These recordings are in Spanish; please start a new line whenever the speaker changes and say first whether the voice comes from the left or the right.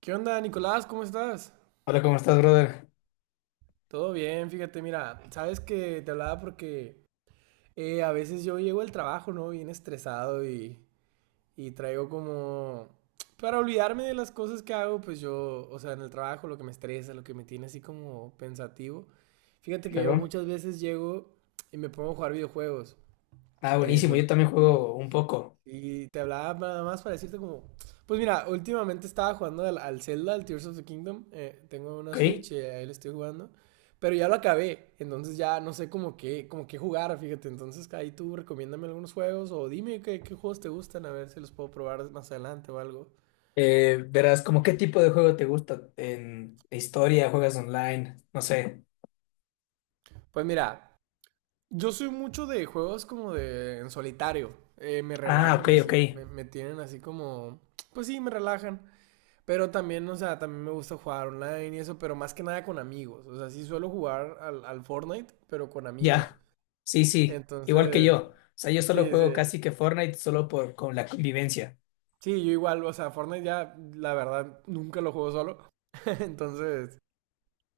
right: ¿Qué onda, Nicolás? ¿Cómo estás?
left: Hola, ¿cómo estás, brother?
right: Todo bien, fíjate, mira, sabes que te hablaba porque a veces yo llego al trabajo, ¿no? Bien estresado y traigo como... Para olvidarme de las cosas que hago, pues yo, o sea, en el trabajo, lo que me estresa, lo que me tiene así como pensativo. Fíjate que yo
left: Claro.
right: muchas veces llego y me pongo a jugar videojuegos.
left: Ah, buenísimo.
right: Eso.
left: Yo también juego un poco,
right: Y te hablaba nada más para decirte como, pues mira, últimamente estaba jugando al Zelda, al Tears of the Kingdom. Tengo una
left: ¿ok?
right: Switch y ahí lo estoy jugando, pero ya lo acabé. Entonces ya no sé como qué jugar, fíjate. Entonces ahí tú recomiéndame algunos juegos o dime qué, qué juegos te gustan, a ver si los puedo probar más adelante o algo.
left: Verás, ¿cómo qué tipo de juego te gusta? ¿En historia? ¿Juegas online? No sé.
right: Pues mira, yo soy mucho de juegos como de en solitario. Me
left: Ah, ok,
right: relajan
left: ok.
right: así, me tienen así como, pues sí, me relajan. Pero también, o sea, también me gusta jugar online y eso, pero más que nada con amigos. O sea, sí suelo jugar al Fortnite, pero con amigos.
left: Ya. Sí, sí. Igual que
right: Entonces,
left: yo. O sea, yo solo
right: sí,
left: juego
right: sí.
left: casi que Fortnite solo por con la convivencia.
right: Sí, yo igual, o sea, Fortnite ya, la verdad, nunca lo juego solo. Entonces,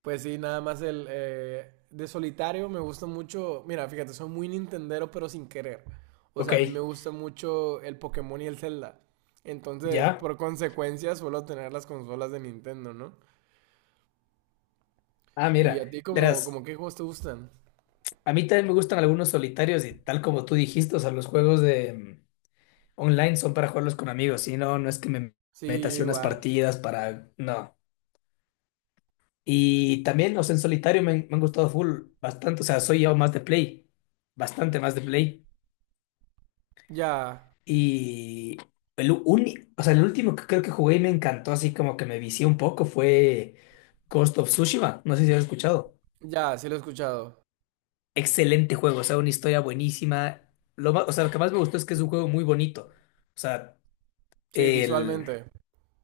right: pues sí, nada más el de solitario me gusta mucho. Mira, fíjate, soy muy Nintendero, pero sin querer. O
left: Ok.
right: sea, a mí me gusta mucho el Pokémon y el Zelda. Entonces,
left: Ya.
right: por consecuencia, suelo tener las consolas de Nintendo, ¿no?
left: Ah,
right: ¿Y
left: mira.
right: a ti como,
left: Verás,
right: como qué juegos te gustan?
left: a mí también me gustan algunos solitarios y tal como tú dijiste, o sea, los juegos de online son para jugarlos con amigos. Si no, no es que me meta
right: Sí, yo
left: así unas
right: igual.
left: partidas para... No. Y también, o sea, en solitario me han gustado full, bastante, o sea, soy yo más de play, bastante más de play.
right: Ya,
left: Y el único, o sea, el último que creo que jugué y me encantó, así como que me vicié un poco, fue Ghost of Tsushima, no sé si has escuchado.
right: ya, sí lo he escuchado.
left: Excelente juego, o sea, una historia buenísima. Lo más, o sea, lo que más me gustó es que es un juego muy bonito. O sea,
right: Sí,
left: el,
right: visualmente.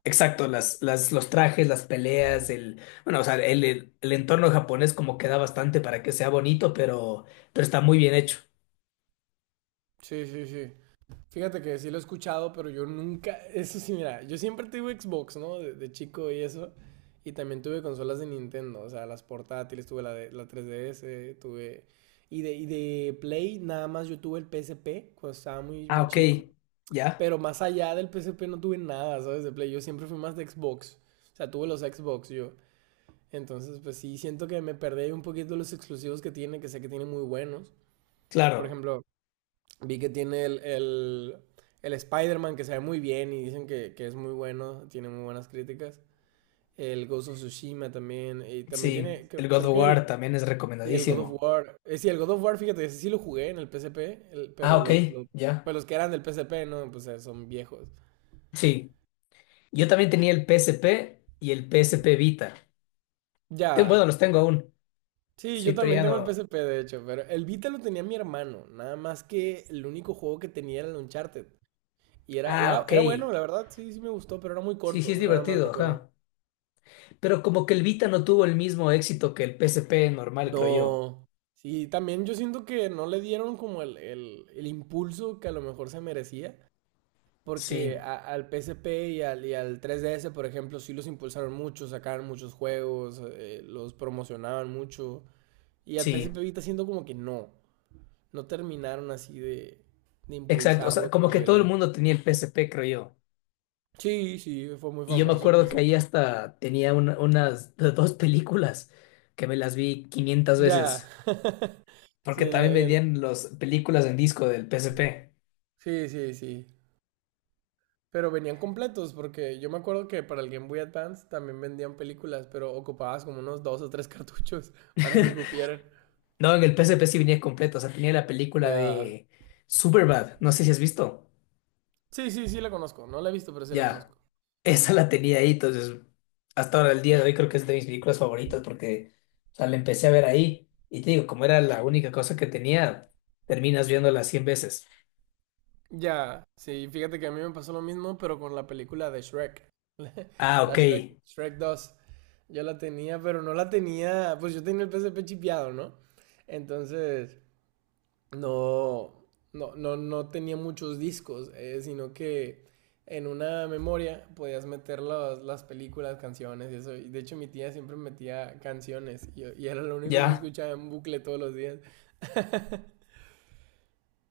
left: exacto, los trajes, las peleas, bueno, o sea, el entorno japonés como que da bastante para que sea bonito, pero está muy bien hecho.
right: Sí, sí, sí. Fíjate que sí lo he escuchado, pero yo nunca, eso sí, mira, yo siempre tuve Xbox, ¿no? De chico y eso. Y también tuve consolas de Nintendo, o sea, las portátiles, tuve la 3DS, tuve... Y de Play, nada más yo tuve el PSP cuando estaba muy,
left: Ah,
right: muy
left: ok,
right: chico.
left: ya,
right: Pero más allá del PSP no tuve nada, ¿sabes? De Play, yo siempre fui más de Xbox. O sea, tuve los Xbox yo. Entonces, pues sí, siento que me perdí un poquito los exclusivos que tiene, que sé que tiene muy buenos. Por
left: claro,
right: ejemplo, vi que tiene el Spider-Man, que se ve muy bien y dicen que es muy bueno, tiene muy buenas críticas. El Ghost of Tsushima también, y también
left: sí,
right: tiene,
left: el God
right: creo,
left: of
right: que
left: War
right: el,
left: también es
right: y el God of
left: recomendadísimo.
right: War. Sí, el God of War, fíjate, ese sí lo jugué en el PSP,
left: Ah,
right: pero
left: ok, ya,
right: pues los que eran del PSP, no, pues son viejos.
left: sí. Yo también tenía el PSP y el PSP Vita.
right: Ya,
left: Bueno, los tengo aún.
right: sí,
left: Sí,
right: yo
left: pero
right: también
left: ya
right: tengo el P S
left: no.
right: P de hecho, pero el Vita lo tenía mi hermano, nada más que el único juego que tenía era el Uncharted. Y
left: Ah, ok,
right: era bueno, la verdad. Sí, sí me gustó, pero era muy
left: sí, sí es
right: corto, nada más
left: divertido,
right: recuerdo.
left: ajá. Pero como que el Vita no tuvo el mismo éxito que el PSP normal, creo yo.
right: No, sí, también yo siento que no le dieron como el impulso que a lo mejor se merecía,
left: Sí,
right: porque al P S P y al 3DS, por ejemplo, sí los impulsaron mucho, sacaron muchos juegos, los promocionaban mucho, y al P S
left: sí.
right: P Vita siento como que no. No terminaron así de
left: Exacto, o sea,
right: impulsarlo como
left: como que todo el
right: debería.
left: mundo tenía el P S P, creo yo.
right: Sí, sí, fue muy
left: Y yo me
right: famoso el
left: acuerdo que
right: PSP.
left: ahí hasta tenía unas dos películas que me las vi quinientas
right: Ya.
left: veces, porque
right: Sí,
left: también vendían las películas en disco del P S P.
right: sí, sí, sí. Pero venían completos porque yo me acuerdo que para el Game Boy Advance también vendían películas, pero ocupabas como unos dos o tres cartuchos para que cupieran.
left: No, en el P S P sí venía completo, o sea, tenía la película
right: Ya.
left: de Superbad, no sé si has visto.
right: Sí, sí, sí la conozco. No la he visto, pero sí la
left: Ya,
right: conozco.
left: esa la tenía ahí, entonces hasta ahora el día de hoy creo que es de mis películas favoritas porque, o sea, la empecé a ver ahí. Y te digo, como era la única cosa que tenía, terminas viéndola 100 veces.
right: Ya, sí, fíjate que a mí me pasó lo mismo, pero con la película de Shrek.
left: Ah,
right: La
left: ok.
right: Shrek, Shrek 2. Yo la tenía, pero no la tenía. Pues yo tenía el PSP chipeado, ¿no? Entonces, no, no, no tenía muchos discos, sino que en una memoria podías meter las películas, canciones y eso. Y de hecho, mi tía siempre metía canciones y era lo único que
left: Ya,
right: escuchaba en bucle todos los días.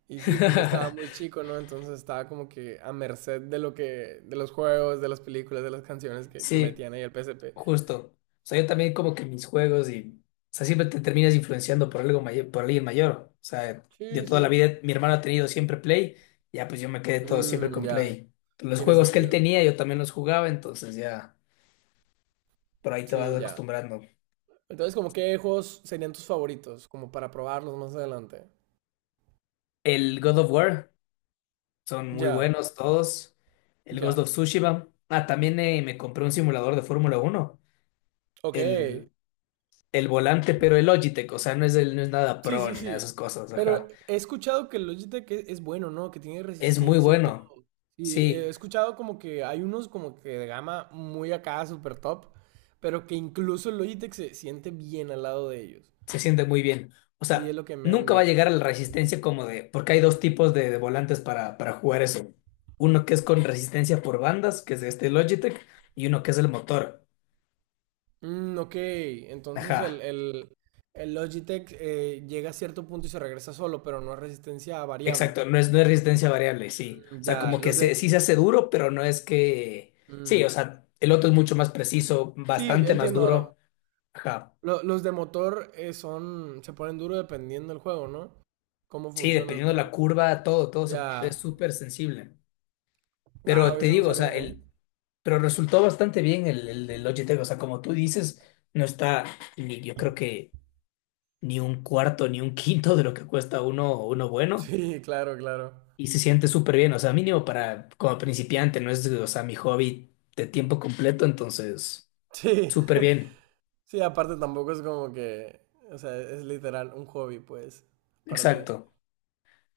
right: Y sí, pues yo estaba muy chico, ¿no? Entonces estaba como que a merced de lo que, de los juegos, de las películas, de las canciones que
left: sí,
right: metían ahí el P S P.
left: justo. O sea, yo también como que mis juegos y, o sea, siempre te terminas influenciando por algo mayor, por alguien mayor. O sea, yo
right: Sí,
left: toda la
right: sí.
left: vida mi hermano ha tenido siempre Play, ya pues yo me quedé todo siempre
right: Mm,
left: con
right: ya,
left: Play. Los
right: tiene
left: juegos que él
right: sentido.
left: tenía yo también los jugaba, entonces ya por ahí te vas
right: Sí, ya.
left: acostumbrando.
right: Entonces, como qué juegos serían tus favoritos, como para probarlos más adelante.
left: El God of War, son muy
right: Ya,
left: buenos todos. El Ghost
right: ya.
left: of Tsushima. Ah, también me compré un simulador de Fórmula Uno.
right: Ok.
left: El, el volante, pero el Logitech, o sea, no es, no es nada
right: Sí,
left: pro
right: sí,
left: ni nada de
right: sí.
left: esas cosas,
right: Pero
left: ajá.
right: he escuchado que el Logitech es bueno, ¿no? Que tiene
left: Es muy
right: resistencia y
left: bueno.
right: sí, he
left: Sí,
right: escuchado como que hay unos como que de gama muy acá, super top, pero que incluso el Logitech se siente bien al lado de ellos.
left: se siente muy bien. O
right: Sí, es
left: sea,
right: lo que me han
left: nunca va a
right: dicho.
left: llegar a la resistencia como de, porque hay dos tipos de volantes para jugar eso. Uno que es con resistencia por bandas, que es de este Logitech, y uno que es el motor.
right: Mm, ok, entonces
left: Ajá,
right: el Logitech llega a cierto punto y se regresa solo, pero no es resistencia variable.
left: exacto, no es resistencia variable, sí.
right: Mm,
left: O sea,
right: ya,
left: como que
right: los de...
left: sí se hace duro, pero no es que... Sí,
right: mm,
left: o sea, el otro es mucho más preciso,
right: sí,
left: bastante más
right: entiendo.
left: duro. Ajá,
right: Los de motor son... se ponen duro dependiendo del juego, ¿no? Cómo
left: sí,
right: funciona el
left: dependiendo de la
right: juego.
left: curva, todo es
right: Ya.
left: súper sensible. Pero
right: Wow,
left: te
right: eso no
left: digo, o sea,
right: sabía, ¿eh?
left: pero resultó bastante bien el de Logitech. O sea, como tú dices, no está ni yo creo que ni un cuarto ni un quinto de lo que cuesta uno bueno.
right: Sí, claro, claro.
left: Y se siente súper bien. O sea, mínimo para como principiante, no es, o sea, mi hobby de tiempo completo. Entonces,
right: Sí,
left: súper bien.
right: sí, aparte tampoco es como que, o sea, es literal un hobby, pues, para ti.
left: Exacto.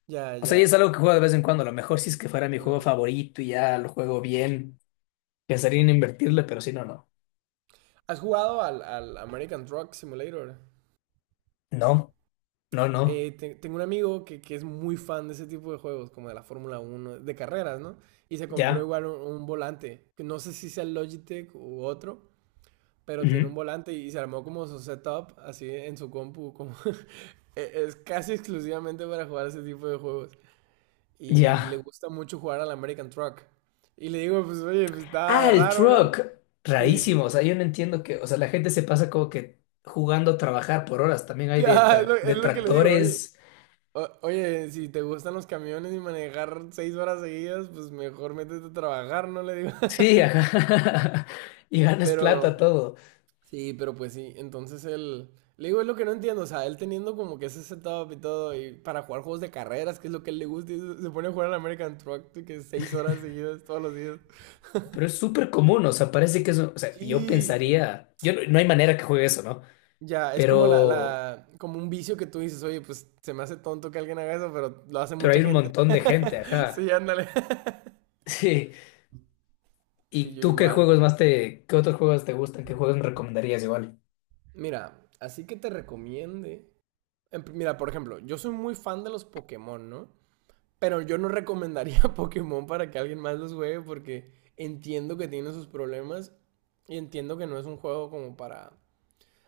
right: Ya,
left: O sea, y es
right: ya.
left: algo que juego de vez en cuando. A lo mejor si es que fuera mi juego
right: Ujú.
left: favorito y ya lo juego bien, pensaría en invertirle, pero si no, no.
right: ¿Has jugado al American Truck Simulator?
left: No, no, no.
right: Tengo un amigo que es muy fan de ese tipo de juegos, como de la Fórmula Uno, de carreras, ¿no? Y se compró
left: Ya.
right: igual un volante, que no sé si sea el Logitech u otro, pero tiene un
left: Ujú.
right: volante y se armó como su setup así en su compu, como... Es casi exclusivamente para jugar ese tipo de juegos. Y le
left: Ya.
right: gusta mucho jugar al American Truck. Y le digo, pues oye, pues
left: Ah,
right: está
left: el
right: raro, ¿no?
left: truck.
right: Sí, sí,
left: Rarísimo. O
right: sí.
left: sea, yo no entiendo que. O sea, la gente se pasa como que jugando a trabajar por horas. También hay
right: Sí, ah, es
left: de
right: lo que le digo, oye.
left: tractores.
right: Oye, si te gustan los camiones y manejar seis horas seguidas, pues mejor métete a trabajar, ¿no? Le digo.
left: Sí, ajá. Y ganas plata,
right: Pero,
left: todo.
right: sí, pero pues sí. Entonces él, le digo, es lo que no entiendo. O sea, él teniendo como que ese setup y todo, y para jugar juegos de carreras, que es lo que a él le gusta, y se pone a jugar al American Truck, de que seis horas seguidas todos los días.
left: Pero es súper común. O sea, parece que es. O sea, yo
right: Sí,
left: pensaría. Yo no, No hay manera que juegue eso, ¿no?
right: ya, es como
left: Pero.
right: como un vicio que tú dices, oye, pues se me hace tonto que alguien haga eso, pero lo hace
left: Pero
right: mucha
left: Hay un
right: gente.
left: montón de gente,
right: Sí,
left: ajá.
right: ándale.
left: Sí.
right: Sí,
left: ¿Y
right: yo
left: tú qué
right: igual.
left: juegos más te? ¿Qué otros juegos te gustan? ¿Qué juegos me recomendarías igual?
right: Mira, así que te recomiende. En Mira, por ejemplo, yo soy muy fan de los Pokémon, ¿no? Pero yo no recomendaría Pokémon para que alguien más los juegue porque entiendo que tiene sus problemas y entiendo que no es un juego como para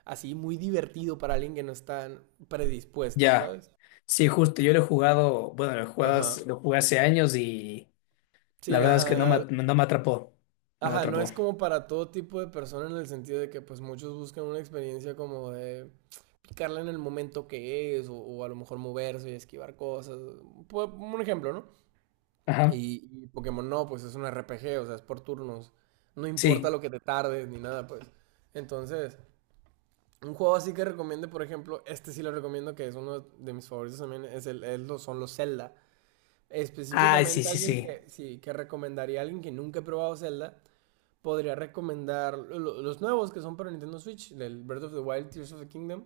right: así muy divertido para alguien que no está predispuesto,
left: Ya.
right: ¿sabes?
left: Sí, justo. Yo lo he jugado. Bueno, lo he jugado,
right: Ajá.
left: lo jugué hace años y. La
right: Sí,
left: verdad es que no me,
right: ajá,
left: no me atrapó. No me
right: ajá, no
left: atrapó.
right: es como para todo tipo de persona en el sentido de que pues muchos buscan una experiencia como de picarla en el momento que es o a lo mejor moverse y esquivar cosas. Un ejemplo, ¿no?
left: Ajá.
right: Y Pokémon no, pues es un RPG, o sea, es por turnos. No importa
left: Sí.
right: lo que te tardes ni nada, pues. Entonces, un juego así que recomiende, por ejemplo, este sí lo recomiendo que es uno de mis favoritos también, es el, es los- son los Zelda.
left: Ah, sí,
right: Específicamente
left: sí,
right: alguien
left: sí.
right: que sí, que recomendaría a alguien que nunca ha probado Zelda podría recomendar los nuevos que son para Nintendo Switch, el Breath of the Wild, Tears of the Kingdom,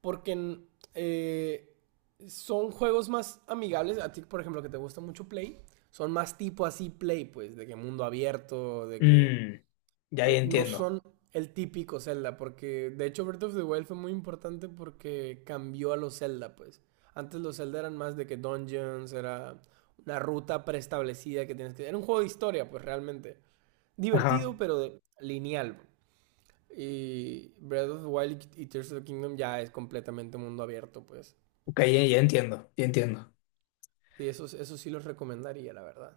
right: porque eh, son juegos más amigables. A ti, por ejemplo, que te gusta mucho Play, son más tipo así Play, pues, de que mundo abierto, de que
left: Mm, ya, ya
right: no
left: entiendo.
right: son el típico Zelda, porque de hecho Breath of the Wild fue muy importante porque cambió a los Zelda, pues. Antes los Zelda eran más de que dungeons, era una ruta preestablecida que tienes que... Era un juego de historia, pues realmente
left: Ajá.
right: divertido, pero lineal. Y Breath of the Wild y Tears of the Kingdom ya es completamente mundo abierto, pues.
left: Ok, ya, ya entiendo. Ya entiendo.
right: Sí, eso sí los recomendaría, la verdad.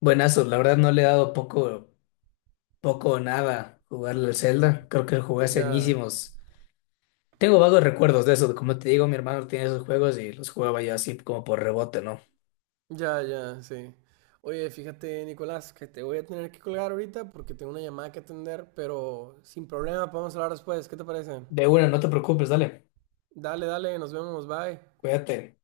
left: Buenazo. La verdad no le he dado poco o nada jugarle al Zelda. Creo que lo jugué hace
right: Ya,
left: añísimos. Tengo vagos recuerdos de eso. Como te digo, mi hermano tenía esos juegos y los jugaba yo así como por rebote, ¿no?
right: ya, ya, sí. Oye, fíjate, Nicolás, que te voy a tener que colgar ahorita porque tengo una llamada que atender, pero sin problema, podemos hablar después. ¿Qué te parece?
left: De una, no te preocupes, dale.
right: Dale, dale, nos vemos, bye.
left: Cuídate.